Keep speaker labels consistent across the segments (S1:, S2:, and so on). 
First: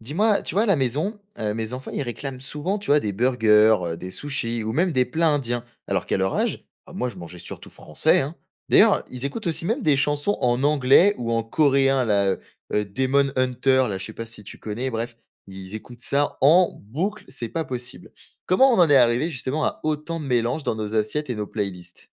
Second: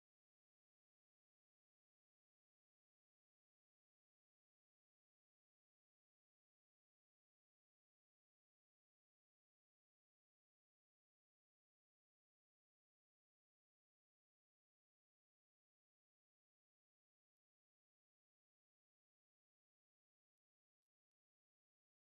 S1: Dis-moi, tu vois, à la maison, mes enfants, ils réclament souvent, tu vois, des burgers, des sushis ou même des plats indiens. Alors qu'à leur âge, ah, moi, je mangeais surtout français, hein. D'ailleurs, ils écoutent aussi même des chansons en anglais ou en coréen, là, Demon Hunter, là, je sais pas si tu connais, bref, ils écoutent ça en boucle, c'est pas possible. Comment on en est arrivé justement à autant de mélanges dans nos assiettes et nos playlists?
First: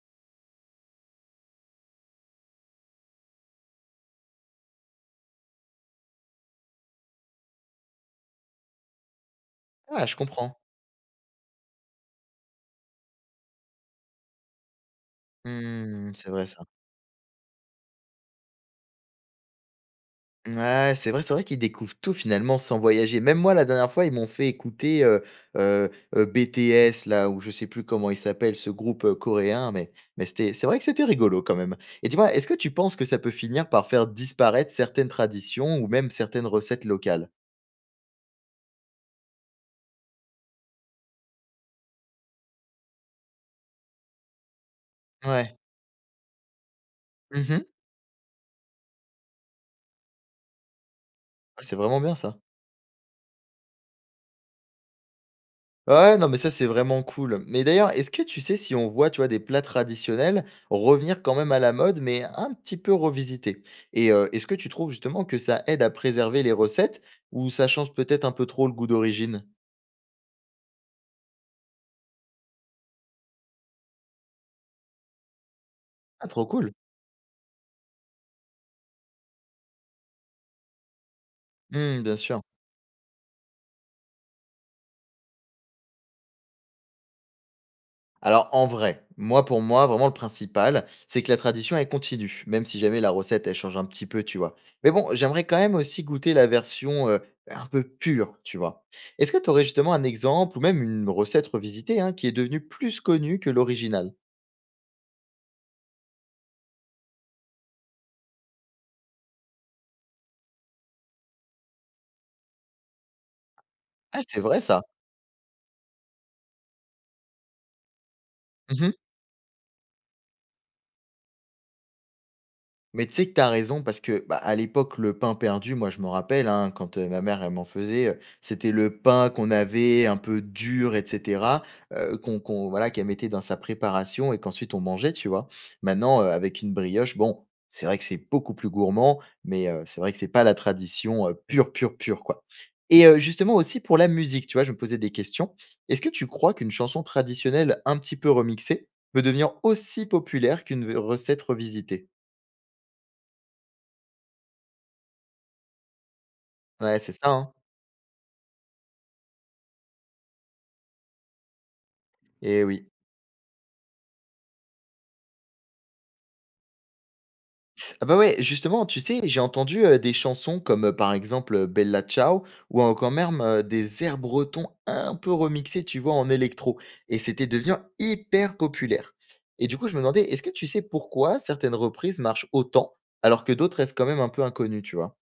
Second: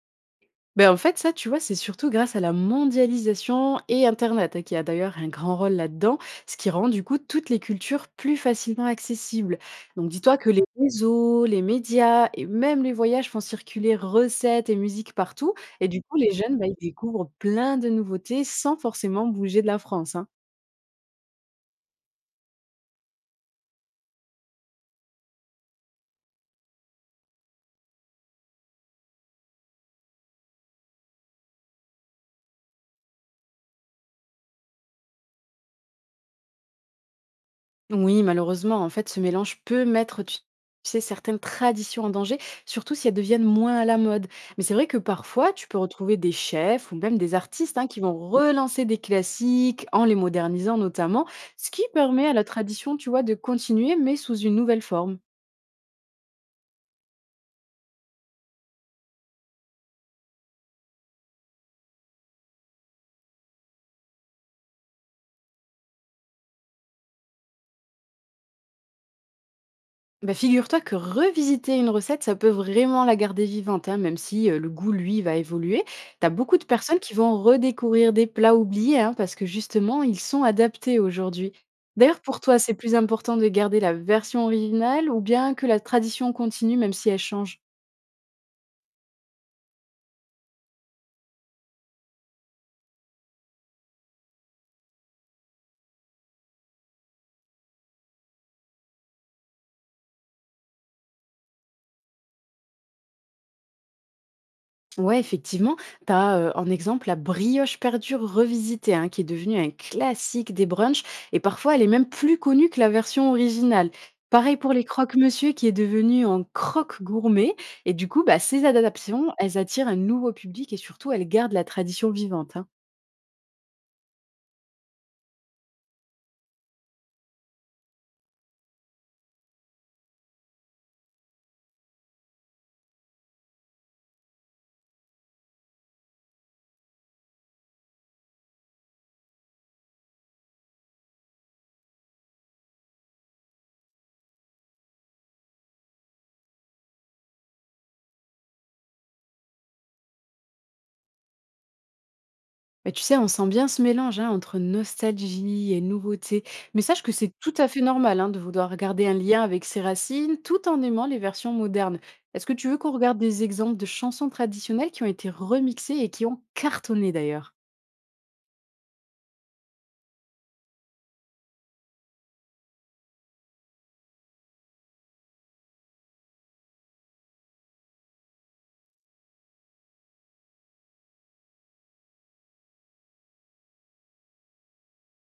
S2: Ben en fait, ça, tu vois, c'est surtout grâce à la mondialisation et Internet, hein, qui a d'ailleurs un grand rôle là-dedans, ce qui rend du coup toutes les cultures plus facilement accessibles.
S1: Ah,
S2: Donc
S1: je
S2: dis-toi que
S1: comprends.
S2: les réseaux, les médias et même les voyages font circuler recettes et musique partout. Et du
S1: Hmm,
S2: coup,
S1: c'est
S2: les
S1: vrai
S2: jeunes,
S1: ça.
S2: bah, ils découvrent plein de nouveautés sans forcément bouger de la France, hein.
S1: Ouais, c'est vrai qu'ils découvrent tout finalement sans voyager. Même moi, la dernière fois, ils m'ont fait écouter heu BTS là ou je sais plus comment il s'appelle ce groupe, coréen, mais c'était c'est vrai que c'était rigolo quand même. Et dis-moi, est-ce que tu penses que ça peut finir par faire disparaître certaines traditions ou même certaines recettes locales?
S2: Oui, malheureusement, en fait, ce mélange peut mettre, tu sais, certaines traditions en danger, surtout si elles deviennent moins à la mode. Mais c'est vrai que parfois,
S1: Ouais.
S2: tu peux retrouver des chefs ou même des
S1: Mmh.
S2: artistes, hein, qui vont relancer des classiques en les modernisant notamment,
S1: Ah,
S2: ce
S1: c'est
S2: qui
S1: vraiment bien
S2: permet à
S1: ça.
S2: la tradition, tu vois, de continuer, mais sous une nouvelle forme.
S1: Ouais, non, mais ça, c'est vraiment cool. Mais d'ailleurs, est-ce que tu sais si on voit, tu vois, des plats traditionnels revenir quand même à la mode, mais un petit peu revisités? Et est-ce que tu trouves justement que ça aide à préserver les recettes ou ça change peut-être un peu trop le goût d'origine?
S2: Bah, figure-toi que revisiter une recette, ça peut vraiment la garder vivante, hein, même si le goût, lui, va évoluer.
S1: Ah,
S2: T'as
S1: trop
S2: beaucoup de
S1: cool.
S2: personnes qui vont redécouvrir des plats oubliés, hein, parce que justement, ils sont adaptés aujourd'hui.
S1: Hmm, bien
S2: D'ailleurs, pour
S1: sûr.
S2: toi, c'est plus important de garder la version originale ou bien que la tradition continue, même si elle change?
S1: Alors en vrai, moi pour moi, vraiment le principal, c'est que la tradition elle continue, même si jamais la recette elle change un petit peu, tu vois. Mais bon, j'aimerais quand même aussi goûter la version un peu pure, tu vois. Est-ce que tu aurais justement un exemple ou même une recette revisitée, hein, qui est devenue plus connue que l'original?
S2: Ouais, effectivement, tu as en exemple la brioche perdure revisitée, hein, qui est devenue un classique des brunchs, et parfois elle est même plus connue que la version originale.
S1: Ah, c'est
S2: Pareil
S1: vrai
S2: pour
S1: ça.
S2: les croque-monsieur, qui est devenu en croque gourmet, et du coup, bah, ces adaptations, elles attirent un nouveau public et surtout, elles gardent la tradition vivante, hein.
S1: Mais tu sais que t'as raison parce que, bah, à l'époque, le pain perdu, moi je me rappelle, hein, quand, ma mère elle m'en faisait, c'était le pain qu'on avait un peu dur et cetera, qu'on qu'on voilà, qu'elle mettait dans sa préparation et qu'ensuite on mangeait, tu vois? Maintenant, avec une brioche, bon, c'est vrai que c'est beaucoup plus gourmand, mais, c'est vrai que c'est pas la tradition, pure, pure, pure, quoi. Et justement aussi pour la musique, tu vois, je me posais des questions. Est-ce que tu crois qu'une chanson traditionnelle un petit peu remixée peut devenir aussi populaire qu'une recette revisitée?
S2: Bah, tu sais, on sent bien ce mélange, hein, entre nostalgie et nouveauté. Mais
S1: Ouais,
S2: sache
S1: c'est
S2: que
S1: ça,
S2: c'est
S1: hein.
S2: tout à fait normal, hein, de vouloir garder un lien avec ses racines tout en aimant les versions modernes. Est-ce que
S1: Eh
S2: tu veux
S1: oui.
S2: qu'on regarde des exemples de chansons traditionnelles qui ont été remixées et qui ont cartonné d'ailleurs?
S1: Ah bah ouais, justement, tu sais, j'ai entendu, des chansons comme, par exemple, Bella Ciao ou encore même, des airs bretons un peu remixés, tu vois, en électro et c'était devenu hyper populaire et du coup, je me demandais, est-ce que tu sais pourquoi certaines reprises marchent autant alors que d'autres restent quand même un peu inconnues, tu vois?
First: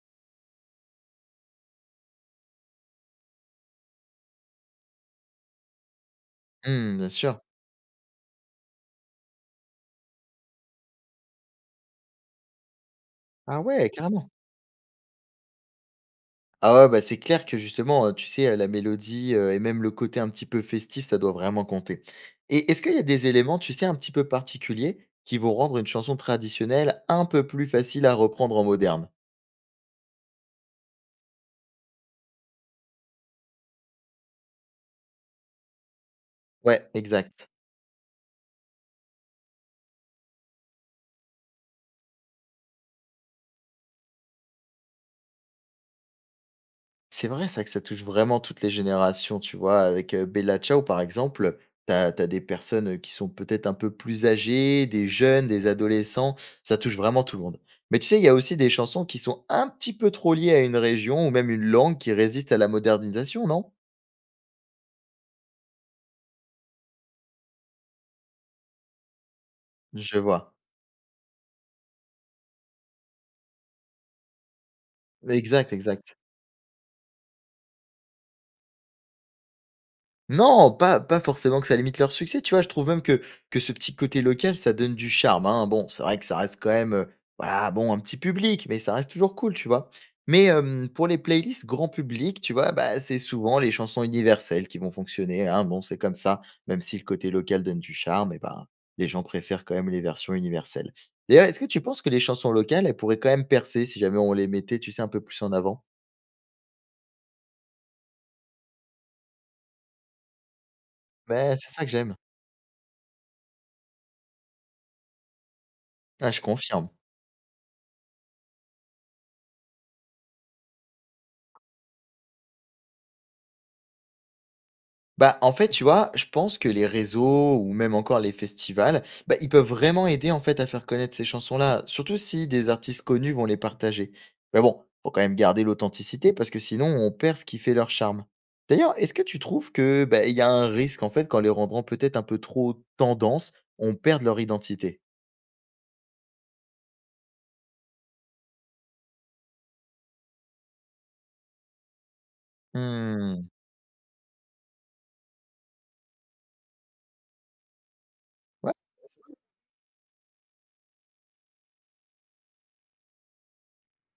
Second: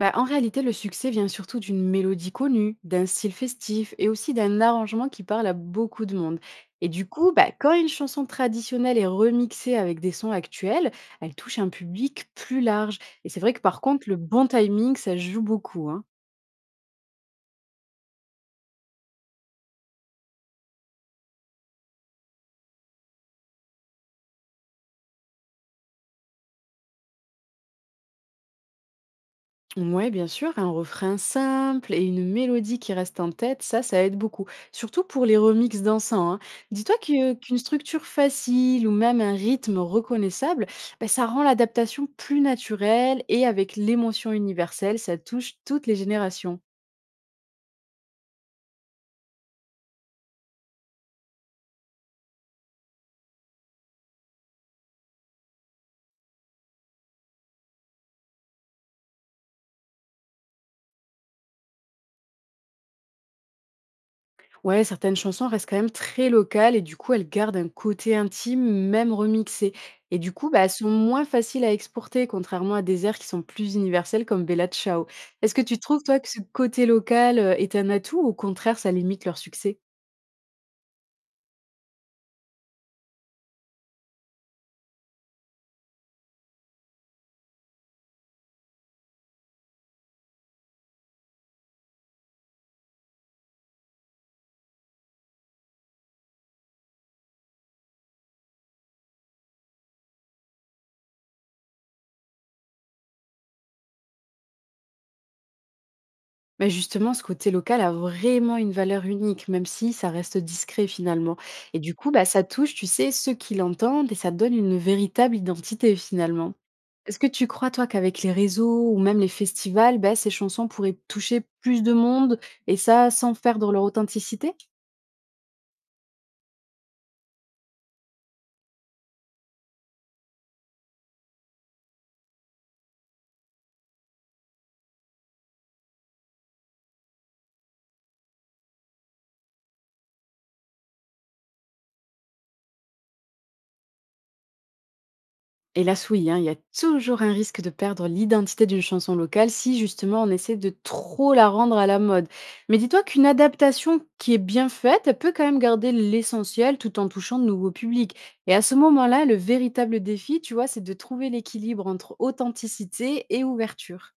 S2: Bah, en réalité, le succès vient surtout d'une mélodie connue, d'un style festif et aussi d'un arrangement qui parle à beaucoup de monde. Et
S1: Mmh,
S2: du
S1: bien
S2: coup,
S1: sûr.
S2: bah, quand une chanson traditionnelle est remixée avec des sons actuels, elle touche un public plus large. Et c'est vrai
S1: Ah
S2: que par
S1: ouais,
S2: contre, le
S1: carrément.
S2: bon timing, ça joue beaucoup, hein.
S1: Ah ouais, bah, c'est clair que justement, tu sais, la mélodie, et même le côté un petit peu festif, ça doit vraiment compter et est-ce qu'il y a des éléments, tu sais, un petit peu particuliers qui vont rendre une chanson traditionnelle un peu plus facile à reprendre en moderne?
S2: Ouais, bien sûr, un refrain simple et une mélodie qui reste en tête, ça aide beaucoup. Surtout pour les remixes dansants, hein.
S1: Ouais, exact.
S2: Qu'une structure facile ou même un rythme reconnaissable, ben, ça rend l'adaptation plus naturelle et avec l'émotion universelle, ça touche toutes les générations.
S1: C'est vrai que ça touche vraiment toutes les générations, tu vois? Avec, Bella Ciao, par exemple, tu as des personnes, qui sont peut-être un peu plus âgées, des jeunes, des adolescents, ça touche vraiment tout le monde. Mais tu sais, il y a aussi des chansons qui sont un petit peu trop liées à une région ou même une langue qui résiste à la modernisation, non?
S2: Ouais, certaines chansons restent quand même très locales et du coup, elles gardent un côté intime, même remixé.
S1: Je
S2: Et du coup,
S1: vois.
S2: bah, elles sont moins faciles à exporter, contrairement à des airs qui sont plus universels comme Bella Ciao. Est-ce que
S1: Exact,
S2: tu trouves,
S1: exact.
S2: toi, que ce côté local est un atout ou au contraire, ça limite leur succès?
S1: Non, pas forcément que ça limite leur succès, tu vois? Je trouve même que ce petit côté local, ça donne du charme, hein. Bon, c'est vrai que ça reste quand même, voilà, bon, un petit public, mais ça reste toujours cool, tu vois? Mais, pour les playlists grand public, tu vois? Bah, c'est souvent les chansons universelles qui vont fonctionner, hein. Bon, c'est comme ça, même si le côté local donne du charme, et ben, les gens préfèrent quand même les versions universelles. D'ailleurs, est-ce que tu penses que les chansons locales, elles pourraient quand même percer si jamais on les mettait, tu sais, un peu plus en avant?
S2: Bah justement, ce côté local a vraiment une valeur unique, même si ça reste discret finalement.
S1: Ben c'est
S2: Et
S1: ça que
S2: du coup,
S1: j'aime.
S2: bah, ça touche, tu sais, ceux qui l'entendent et ça donne une véritable identité
S1: Ah, je
S2: finalement.
S1: confirme.
S2: Est-ce que tu crois, toi, qu'avec les réseaux ou même les festivals, bah, ces chansons pourraient toucher plus de monde et ça sans perdre leur authenticité?
S1: Bah, en fait, tu vois, je pense que les réseaux ou même encore les festivals, bah, ils peuvent vraiment aider en fait à faire connaître ces chansons-là, surtout si des artistes connus vont les partager. Mais bon, faut quand même garder l'authenticité parce que sinon on perd ce qui fait leur charme. D'ailleurs, est-ce que tu trouves que bah, il y a un risque en fait qu'en les rendant peut-être un peu trop tendance, on perde leur identité?
S2: Hélas, oui, hein, il y a toujours un risque de perdre l'identité d'une chanson locale si justement on essaie de trop la rendre à la mode. Mais dis-toi qu'une
S1: Hmm,
S2: adaptation qui est bien faite, elle peut quand même garder l'essentiel tout en touchant de nouveaux publics. Et à
S1: ouais.
S2: ce moment-là, le véritable défi, tu vois, c'est de trouver l'équilibre entre authenticité et ouverture.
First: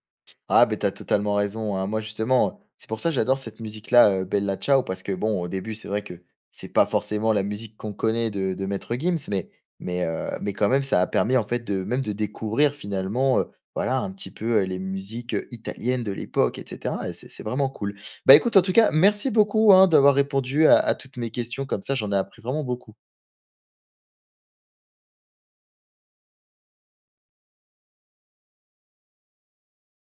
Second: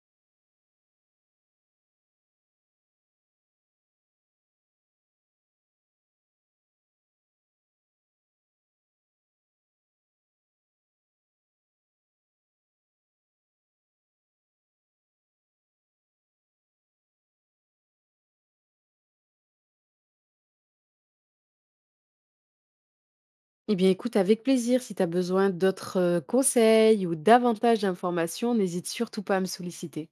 S1: Ah, beh, t'as totalement raison, hein. Moi, justement, c'est pour ça que j'adore cette musique-là, Bella Ciao, parce que bon, au début, c'est vrai que c'est pas forcément la musique qu'on connaît de Maître Gims, mais quand même, ça a permis, en fait, de même de découvrir finalement, voilà, un petit peu, les musiques, italiennes de l'époque et cetera et c'est vraiment cool. Bah, écoute, en tout cas, merci beaucoup, hein, d'avoir répondu à toutes mes questions. Comme ça, j'en ai appris vraiment beaucoup.
S2: Eh bien, écoute, avec plaisir. Si tu as besoin d'autres conseils ou davantage d'informations, n'hésite surtout pas à me solliciter.